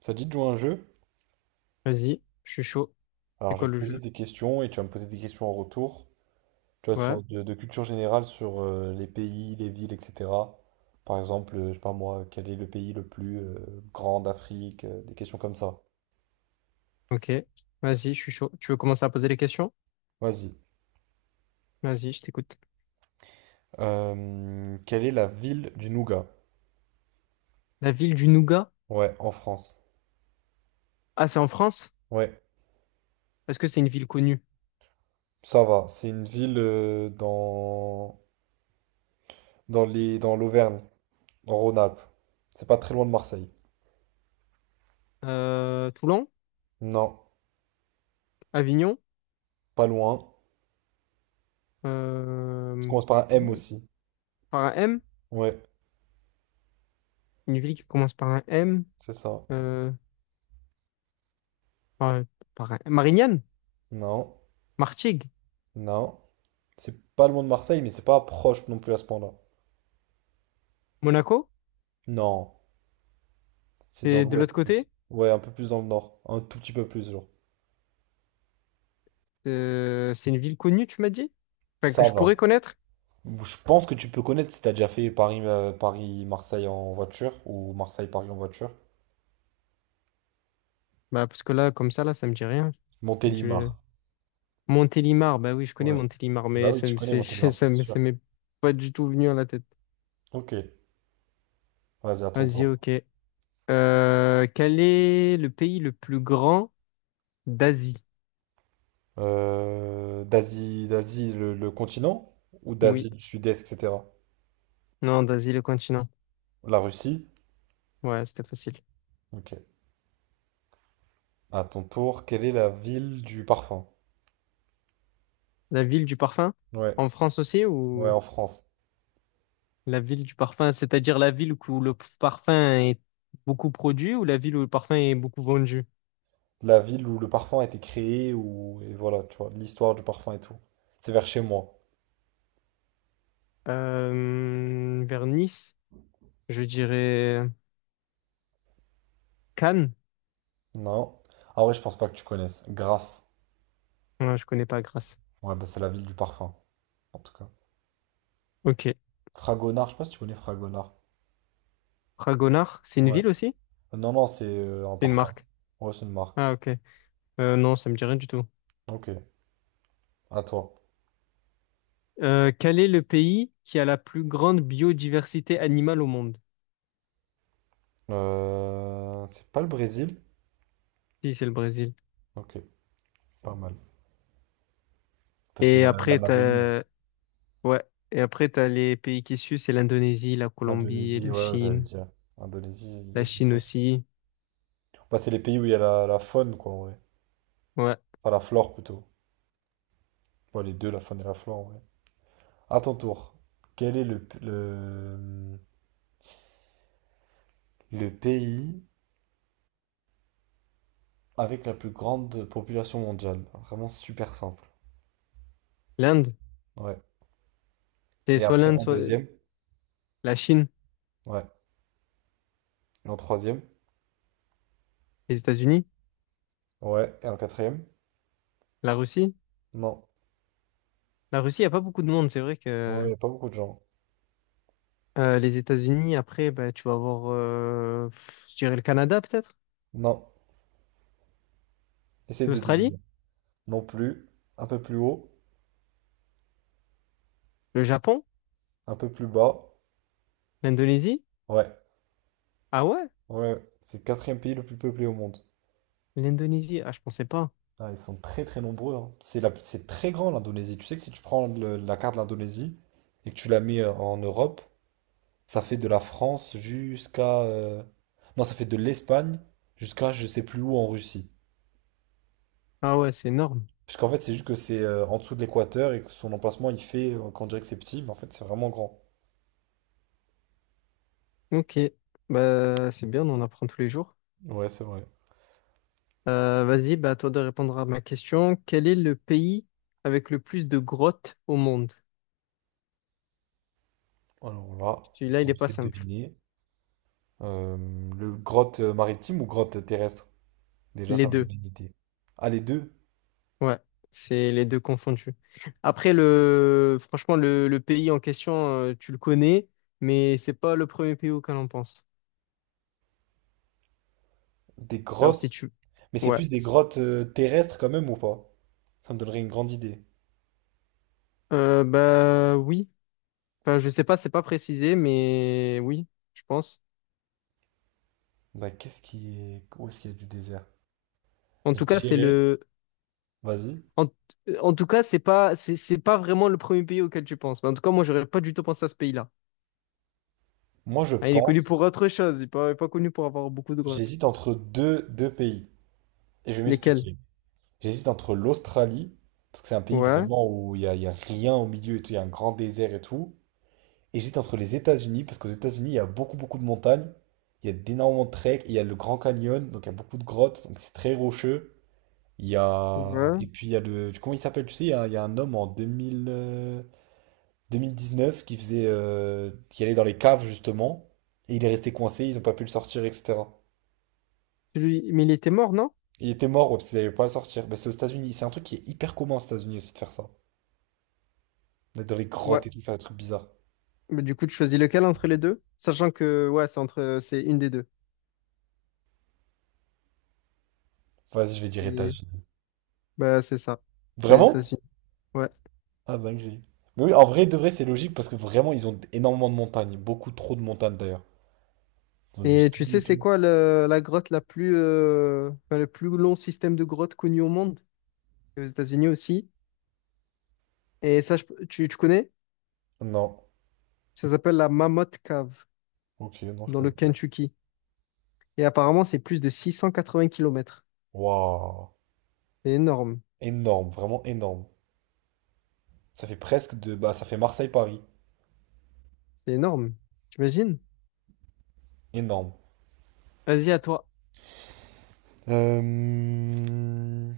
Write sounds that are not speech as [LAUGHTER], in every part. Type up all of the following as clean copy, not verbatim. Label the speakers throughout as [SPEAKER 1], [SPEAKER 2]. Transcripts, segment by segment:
[SPEAKER 1] Ça te dit de jouer à un jeu?
[SPEAKER 2] Vas-y, je suis chaud.
[SPEAKER 1] Alors,
[SPEAKER 2] C'est
[SPEAKER 1] je
[SPEAKER 2] quoi
[SPEAKER 1] vais te
[SPEAKER 2] le
[SPEAKER 1] poser
[SPEAKER 2] jeu?
[SPEAKER 1] des questions et tu vas me poser des questions en retour. Tu vois, de
[SPEAKER 2] Ouais,
[SPEAKER 1] sorte de culture générale sur les pays, les villes, etc. Par exemple, je sais pas moi, quel est le pays le plus grand d'Afrique? Des questions comme ça.
[SPEAKER 2] ok. Vas-y, je suis chaud. Tu veux commencer à poser les questions?
[SPEAKER 1] Vas-y.
[SPEAKER 2] Vas-y, je t'écoute.
[SPEAKER 1] Quelle est la ville du Nougat?
[SPEAKER 2] La ville du Nougat?
[SPEAKER 1] Ouais, en France.
[SPEAKER 2] Ah, c'est en France?
[SPEAKER 1] Ouais,
[SPEAKER 2] Est-ce que c'est une ville connue?
[SPEAKER 1] ça va. C'est une ville dans l'Auvergne, en Rhône-Alpes. C'est pas très loin de Marseille.
[SPEAKER 2] Toulon?
[SPEAKER 1] Non,
[SPEAKER 2] Avignon?
[SPEAKER 1] pas loin. Ça
[SPEAKER 2] Euh,
[SPEAKER 1] commence par un M
[SPEAKER 2] Toulouse.
[SPEAKER 1] aussi.
[SPEAKER 2] Par un M?
[SPEAKER 1] Ouais,
[SPEAKER 2] Une ville qui commence par un M?
[SPEAKER 1] c'est ça.
[SPEAKER 2] Euh, par, Marignane?
[SPEAKER 1] Non.
[SPEAKER 2] Martigues?
[SPEAKER 1] Non, c'est pas loin de Marseille, mais c'est pas proche non plus à ce point-là.
[SPEAKER 2] Monaco?
[SPEAKER 1] Non, c'est dans
[SPEAKER 2] C'est de l'autre
[SPEAKER 1] l'ouest plus.
[SPEAKER 2] côté?
[SPEAKER 1] Ouais, un peu plus dans le nord, un tout petit peu plus, genre.
[SPEAKER 2] C'est une ville connue, tu m'as dit? Enfin, que
[SPEAKER 1] Ça
[SPEAKER 2] je
[SPEAKER 1] va.
[SPEAKER 2] pourrais connaître?
[SPEAKER 1] Je pense que tu peux connaître si t'as déjà fait Paris, Paris-Marseille en voiture ou Marseille-Paris en voiture.
[SPEAKER 2] Bah, parce que là, comme ça, là, ça me dit rien. Je dis-
[SPEAKER 1] Montélimar.
[SPEAKER 2] Montélimar, bah oui, je connais
[SPEAKER 1] Ouais.
[SPEAKER 2] Montélimar,
[SPEAKER 1] Bah
[SPEAKER 2] mais
[SPEAKER 1] oui, tu connais
[SPEAKER 2] c'est- [LAUGHS]
[SPEAKER 1] Montélimar, c'est sûr.
[SPEAKER 2] ça m'est pas du tout venu à la tête.
[SPEAKER 1] Ok, vas-y, à ton
[SPEAKER 2] Vas-y,
[SPEAKER 1] tour.
[SPEAKER 2] ok. Quel est le pays le plus grand d'Asie?
[SPEAKER 1] D'Asie, le continent ou
[SPEAKER 2] Oui,
[SPEAKER 1] d'Asie du Sud-Est, etc.
[SPEAKER 2] non, d'Asie, le continent.
[SPEAKER 1] La Russie.
[SPEAKER 2] Ouais, c'était facile.
[SPEAKER 1] Ok. À ton tour, quelle est la ville du parfum?
[SPEAKER 2] La ville du parfum?
[SPEAKER 1] Ouais.
[SPEAKER 2] En France aussi,
[SPEAKER 1] Ouais,
[SPEAKER 2] ou
[SPEAKER 1] en France.
[SPEAKER 2] la ville du parfum, c'est-à-dire la ville où le parfum est beaucoup produit, ou la ville où le parfum est beaucoup vendu?
[SPEAKER 1] La ville où le parfum a été créé, ou et voilà, tu vois, l'histoire du parfum et tout. C'est vers chez moi.
[SPEAKER 2] Vers Nice, je dirais Cannes.
[SPEAKER 1] Non. Ah ouais, je pense pas que tu connaisses. Grasse.
[SPEAKER 2] Non, je connais pas Grasse.
[SPEAKER 1] Ouais, bah c'est la ville du parfum, en tout cas.
[SPEAKER 2] Ok.
[SPEAKER 1] Fragonard, je sais pas si tu connais Fragonard.
[SPEAKER 2] Fragonard, c'est une
[SPEAKER 1] Ouais.
[SPEAKER 2] ville aussi?
[SPEAKER 1] Non, non, c'est un
[SPEAKER 2] C'est une
[SPEAKER 1] parfum.
[SPEAKER 2] marque.
[SPEAKER 1] Ouais, c'est une marque.
[SPEAKER 2] Ah, ok. Non, ça me dit rien du tout.
[SPEAKER 1] Ok, à toi.
[SPEAKER 2] Quel est le pays qui a la plus grande biodiversité animale au monde?
[SPEAKER 1] C'est pas le Brésil?
[SPEAKER 2] Si, c'est le Brésil.
[SPEAKER 1] Ok, pas mal. Parce qu'il y
[SPEAKER 2] Et
[SPEAKER 1] a
[SPEAKER 2] après,
[SPEAKER 1] l'Amazonie.
[SPEAKER 2] t'as... Ouais. Et après, t'as les pays qui suivent, c'est l'Indonésie, la Colombie,
[SPEAKER 1] Indonésie,
[SPEAKER 2] la
[SPEAKER 1] ouais, ouais, j'allais
[SPEAKER 2] Chine.
[SPEAKER 1] dire. Indonésie, il y
[SPEAKER 2] La
[SPEAKER 1] a
[SPEAKER 2] Chine
[SPEAKER 1] beaucoup aussi.
[SPEAKER 2] aussi.
[SPEAKER 1] Bah, c'est les pays où il y a la faune, quoi, en vrai.
[SPEAKER 2] Ouais.
[SPEAKER 1] Enfin, la flore plutôt. Ouais, les deux, la faune et la flore, ouais. À ton tour, quel est le pays avec la plus grande population mondiale? Vraiment super simple.
[SPEAKER 2] L'Inde.
[SPEAKER 1] Ouais.
[SPEAKER 2] C'est
[SPEAKER 1] Et
[SPEAKER 2] soit
[SPEAKER 1] après,
[SPEAKER 2] l'Inde,
[SPEAKER 1] en
[SPEAKER 2] soit
[SPEAKER 1] deuxième?
[SPEAKER 2] la Chine,
[SPEAKER 1] Ouais. Et en troisième?
[SPEAKER 2] les États-Unis,
[SPEAKER 1] Ouais. Et en quatrième?
[SPEAKER 2] la Russie.
[SPEAKER 1] Non.
[SPEAKER 2] La Russie, il n'y a pas beaucoup de monde. C'est vrai
[SPEAKER 1] Ouais,
[SPEAKER 2] que
[SPEAKER 1] y a pas beaucoup de gens.
[SPEAKER 2] les États-Unis, après, bah, tu vas avoir, je dirais, le Canada peut-être,
[SPEAKER 1] Non. Essaye de deviner.
[SPEAKER 2] l'Australie,
[SPEAKER 1] Non plus. Un peu plus haut.
[SPEAKER 2] le Japon,
[SPEAKER 1] Un peu plus bas.
[SPEAKER 2] l'Indonésie.
[SPEAKER 1] Ouais.
[SPEAKER 2] Ah ouais?
[SPEAKER 1] Ouais. C'est le quatrième pays le plus peuplé au monde.
[SPEAKER 2] L'Indonésie, ah, je pensais pas.
[SPEAKER 1] Ah, ils sont très très nombreux, hein. C'est très grand l'Indonésie. Tu sais que si tu prends la carte de l'Indonésie et que tu la mets en Europe, ça fait de la France jusqu'à, non, ça fait de l'Espagne jusqu'à je sais plus où en Russie.
[SPEAKER 2] Ah ouais, c'est énorme.
[SPEAKER 1] Parce qu'en fait, c'est juste que c'est en dessous de l'équateur et que son emplacement, il fait qu'on dirait que c'est petit, mais en fait, c'est vraiment grand.
[SPEAKER 2] Ok, bah, c'est bien, on en apprend tous les jours.
[SPEAKER 1] Ouais, c'est vrai.
[SPEAKER 2] Vas-y, bah, à toi de répondre à ma question. Quel est le pays avec le plus de grottes au monde?
[SPEAKER 1] Alors là,
[SPEAKER 2] Celui-là, il
[SPEAKER 1] on
[SPEAKER 2] est pas
[SPEAKER 1] essaie de
[SPEAKER 2] simple.
[SPEAKER 1] deviner. Euh, le grotte maritime ou grotte terrestre? Déjà,
[SPEAKER 2] Les
[SPEAKER 1] ça me donne
[SPEAKER 2] deux.
[SPEAKER 1] une idée. Ah, les deux?
[SPEAKER 2] Ouais, c'est les deux confondus. Après, le... franchement, le pays en question, tu le connais, mais c'est pas le premier pays auquel on pense.
[SPEAKER 1] Des
[SPEAKER 2] Alors, si
[SPEAKER 1] grottes
[SPEAKER 2] tu...
[SPEAKER 1] Mais c'est
[SPEAKER 2] Ouais.
[SPEAKER 1] plus des grottes terrestres quand même ou pas? Ça me donnerait une grande idée.
[SPEAKER 2] Bah oui. Enfin, je sais pas, c'est pas précisé, mais oui, je pense.
[SPEAKER 1] Bah où est-ce qu'il y a du désert?
[SPEAKER 2] En
[SPEAKER 1] Je
[SPEAKER 2] tout cas, c'est
[SPEAKER 1] dirais.
[SPEAKER 2] le.
[SPEAKER 1] Vas-y.
[SPEAKER 2] En, en tout cas, c'est pas vraiment le premier pays auquel tu penses. Mais en tout cas, moi, j'aurais pas du tout pensé à ce pays-là.
[SPEAKER 1] Moi je
[SPEAKER 2] Ah, il est connu pour
[SPEAKER 1] pense.
[SPEAKER 2] autre chose. Il n'est pas, pas connu pour avoir beaucoup de grottes.
[SPEAKER 1] J'hésite entre deux pays. Et je vais
[SPEAKER 2] Lesquelles?
[SPEAKER 1] m'expliquer. J'hésite entre l'Australie, parce que c'est un pays
[SPEAKER 2] Ouais,
[SPEAKER 1] vraiment où il y a rien au milieu et tout, il y a un grand désert et tout. Et j'hésite entre les États-Unis, parce qu'aux États-Unis, il y a beaucoup beaucoup de montagnes. Il y a d'énormément de treks, et il y a le Grand Canyon, donc il y a beaucoup de grottes, donc c'est très rocheux. Il y a. Et
[SPEAKER 2] ouais.
[SPEAKER 1] puis il y a le. Comment il s'appelle, tu sais, il y a un homme en 2000 neuf qui allait dans les caves, justement, et il est resté coincé, ils n'ont pas pu le sortir, etc.
[SPEAKER 2] Celui- Mais il était mort, non?
[SPEAKER 1] Il était mort, ouais, parce qu'ils n'avaient pas à le sortir. Bah, c'est aux États-Unis, c'est un truc qui est hyper commun aux États-Unis aussi de faire ça. D'être dans les
[SPEAKER 2] Ouais.
[SPEAKER 1] grottes et tout, faire des trucs bizarres.
[SPEAKER 2] Mais du coup, tu choisis lequel entre les deux? Sachant que, ouais, c'est une des deux.
[SPEAKER 1] Vas-y, je vais dire
[SPEAKER 2] Et,
[SPEAKER 1] États-Unis.
[SPEAKER 2] bah, c'est ça. C'est les
[SPEAKER 1] Vraiment?
[SPEAKER 2] États-Unis. Ouais.
[SPEAKER 1] Ah, dinguerie. Mais oui, en vrai, de vrai, c'est logique, parce que vraiment, ils ont énormément de montagnes, beaucoup trop de montagnes d'ailleurs. Ils ont du
[SPEAKER 2] Et tu
[SPEAKER 1] ski
[SPEAKER 2] sais,
[SPEAKER 1] et
[SPEAKER 2] c'est
[SPEAKER 1] tout.
[SPEAKER 2] quoi la grotte la plus, enfin, le plus long système de grottes connu au monde? C'est aux États-Unis aussi. Et ça, tu connais?
[SPEAKER 1] Non.
[SPEAKER 2] Ça s'appelle la Mammoth Cave,
[SPEAKER 1] Ok, non, je
[SPEAKER 2] dans le
[SPEAKER 1] connais pas.
[SPEAKER 2] Kentucky. Et apparemment, c'est plus de 680 kilomètres.
[SPEAKER 1] Waouh.
[SPEAKER 2] C'est énorme.
[SPEAKER 1] Énorme, vraiment énorme. Ça fait presque de. Bah, ça fait Marseille-Paris.
[SPEAKER 2] C'est énorme. T'imagines?
[SPEAKER 1] Énorme.
[SPEAKER 2] Vas-y, à toi.
[SPEAKER 1] Euh,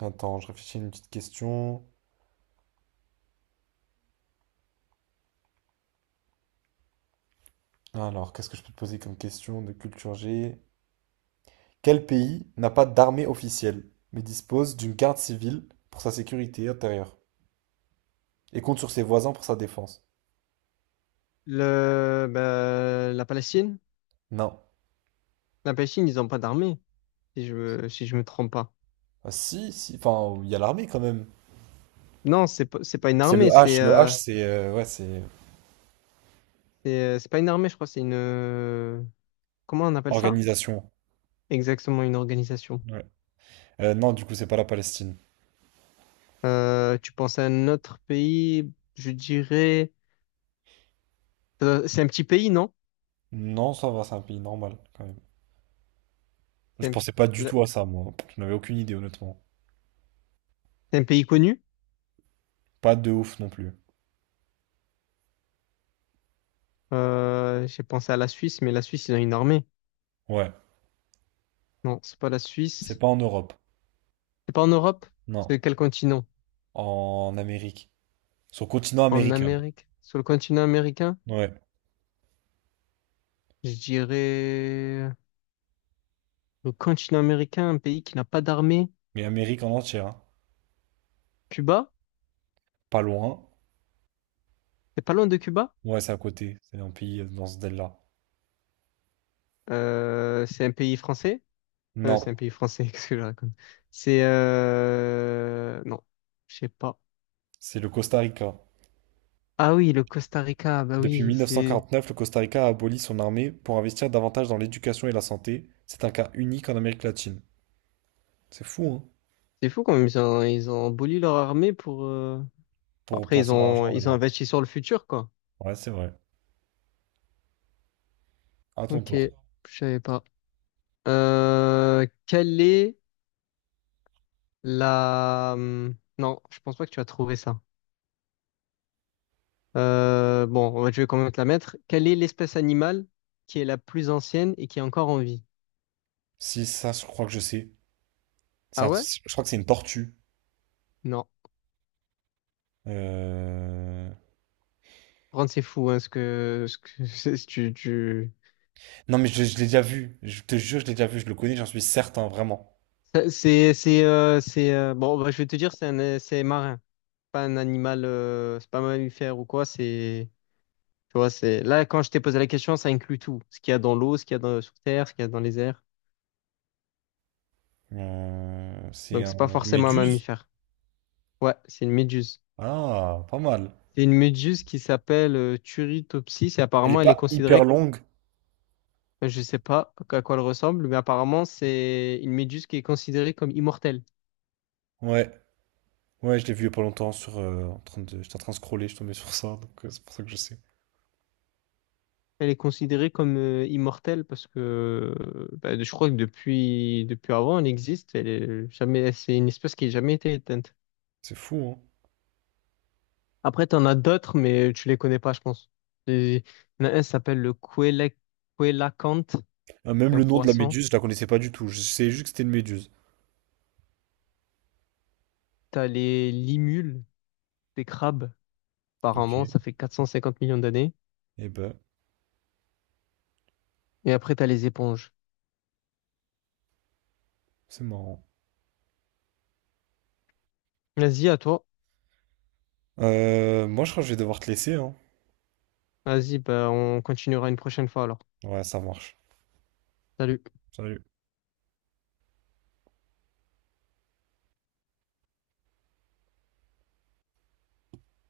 [SPEAKER 1] Attends, je réfléchis à une petite question. Alors, qu'est-ce que je peux te poser comme question de culture G? Quel pays n'a pas d'armée officielle, mais dispose d'une garde civile pour sa sécurité intérieure et compte sur ses voisins pour sa défense?
[SPEAKER 2] Le, bah, la Palestine?
[SPEAKER 1] Non.
[SPEAKER 2] La Palestine, ils n'ont pas d'armée, si je me trompe pas.
[SPEAKER 1] Ah, si, si, enfin, il y a l'armée quand même.
[SPEAKER 2] Non, c'est pas une
[SPEAKER 1] C'est le
[SPEAKER 2] armée,
[SPEAKER 1] H, le H, c'est ouais, c'est
[SPEAKER 2] c'est pas une armée, je crois, c'est une... comment on appelle ça?
[SPEAKER 1] organisation.
[SPEAKER 2] Exactement, une organisation.
[SPEAKER 1] Ouais. Non, du coup, c'est pas la Palestine.
[SPEAKER 2] Tu penses à un autre pays, je dirais... c'est un petit pays, non?
[SPEAKER 1] Non, ça va, c'est un pays normal quand même. Je
[SPEAKER 2] C'est un,
[SPEAKER 1] pensais pas du
[SPEAKER 2] la-
[SPEAKER 1] tout à ça, moi. Je n'avais aucune idée, honnêtement.
[SPEAKER 2] c'est un pays connu?
[SPEAKER 1] Pas de ouf non plus.
[SPEAKER 2] J'ai pensé à la Suisse, mais la Suisse, ils ont une armée.
[SPEAKER 1] Ouais.
[SPEAKER 2] Non, c'est pas la
[SPEAKER 1] C'est
[SPEAKER 2] Suisse.
[SPEAKER 1] pas en Europe.
[SPEAKER 2] C'est pas en Europe?
[SPEAKER 1] Non.
[SPEAKER 2] C'est quel continent?
[SPEAKER 1] En Amérique. Sur le continent
[SPEAKER 2] En
[SPEAKER 1] américain.
[SPEAKER 2] Amérique? Sur le continent américain?
[SPEAKER 1] Ouais.
[SPEAKER 2] Je dirais le continent américain, un pays qui n'a pas d'armée.
[SPEAKER 1] Mais Amérique en entière, hein.
[SPEAKER 2] Cuba?
[SPEAKER 1] Pas loin.
[SPEAKER 2] C'est pas loin de Cuba?
[SPEAKER 1] Ouais, c'est à côté. C'est un pays dans ce délire-là.
[SPEAKER 2] C'est un pays français? C'est un
[SPEAKER 1] Non.
[SPEAKER 2] pays français, [LAUGHS] qu'est-ce que je raconte? C'est Non, je sais pas.
[SPEAKER 1] C'est le Costa Rica.
[SPEAKER 2] Ah oui, le Costa Rica, bah
[SPEAKER 1] Depuis
[SPEAKER 2] oui,
[SPEAKER 1] 1949, le Costa Rica a aboli son armée pour investir davantage dans l'éducation et la santé. C'est un cas unique en Amérique latine. C'est fou, hein?
[SPEAKER 2] c'est fou quand même, ils ont aboli leur armée pour...
[SPEAKER 1] Pour
[SPEAKER 2] après,
[SPEAKER 1] placer leur argent, on va
[SPEAKER 2] ils ont
[SPEAKER 1] dire.
[SPEAKER 2] investi sur le futur, quoi.
[SPEAKER 1] Ouais, c'est vrai. À ton
[SPEAKER 2] Ok, je
[SPEAKER 1] tour.
[SPEAKER 2] savais pas. Quelle est la... non, je pense pas que tu as trouvé ça. Bon, je vais quand même te la mettre. Quelle est l'espèce animale qui est la plus ancienne et qui est encore en vie?
[SPEAKER 1] Si ça, je crois que je sais.
[SPEAKER 2] Ah ouais?
[SPEAKER 1] Je crois que c'est une tortue.
[SPEAKER 2] Non.
[SPEAKER 1] Euh,
[SPEAKER 2] Ron, c'est fou, hein, ce que... Ce que... [LAUGHS] c'est- Tu...
[SPEAKER 1] Non, mais je l'ai déjà vu. Je te jure, je l'ai déjà vu. Je le connais, j'en suis certain, vraiment.
[SPEAKER 2] Ça, c'est... c'est, bon, bah, je vais te dire, c'est un... c'est marin. Pas un animal... c'est pas un mammifère ou quoi, c'est... Tu vois, c'est... Là, quand je t'ai posé la question, ça inclut tout. Ce qu'il y a dans l'eau, ce qu'il y a dans... sur Terre, ce qu'il y a dans les airs. Donc, c'est pas
[SPEAKER 1] Une
[SPEAKER 2] forcément un
[SPEAKER 1] méduse.
[SPEAKER 2] mammifère. Ouais, c'est une méduse.
[SPEAKER 1] Ah, pas mal.
[SPEAKER 2] C'est une méduse qui s'appelle Turritopsis, et
[SPEAKER 1] Elle est
[SPEAKER 2] apparemment, elle est
[SPEAKER 1] pas hyper
[SPEAKER 2] considérée,
[SPEAKER 1] longue.
[SPEAKER 2] je sais pas à quoi elle ressemble, mais apparemment, c'est une méduse qui est considérée comme immortelle.
[SPEAKER 1] Ouais. Ouais, je l'ai vu il y a pas longtemps sur. En train de. J'étais en train de scroller, je tombais sur ça, donc c'est pour ça que je sais.
[SPEAKER 2] Elle est considérée comme immortelle parce que bah, je crois que depuis avant, elle existe. Elle est jamais, c'est une espèce qui n'a jamais été éteinte.
[SPEAKER 1] C'est fou, hein.
[SPEAKER 2] Après, tu en as d'autres, mais tu les connais pas, je pense. Et il y en a un qui s'appelle le coélacanthe,
[SPEAKER 1] Ah, même
[SPEAKER 2] un
[SPEAKER 1] le nom de la
[SPEAKER 2] poisson.
[SPEAKER 1] méduse, je la connaissais pas du tout. Je savais juste que c'était une méduse.
[SPEAKER 2] Tu as les limules, des crabes. Par
[SPEAKER 1] Ok.
[SPEAKER 2] an, ça fait 450 millions d'années.
[SPEAKER 1] Eh ben,
[SPEAKER 2] Et après, t'as les éponges.
[SPEAKER 1] c'est marrant.
[SPEAKER 2] Vas-y, à toi.
[SPEAKER 1] Moi, je crois que je vais devoir te laisser, hein.
[SPEAKER 2] Vas-y, bah, on continuera une prochaine fois alors.
[SPEAKER 1] Ouais, ça marche.
[SPEAKER 2] Salut.
[SPEAKER 1] Salut.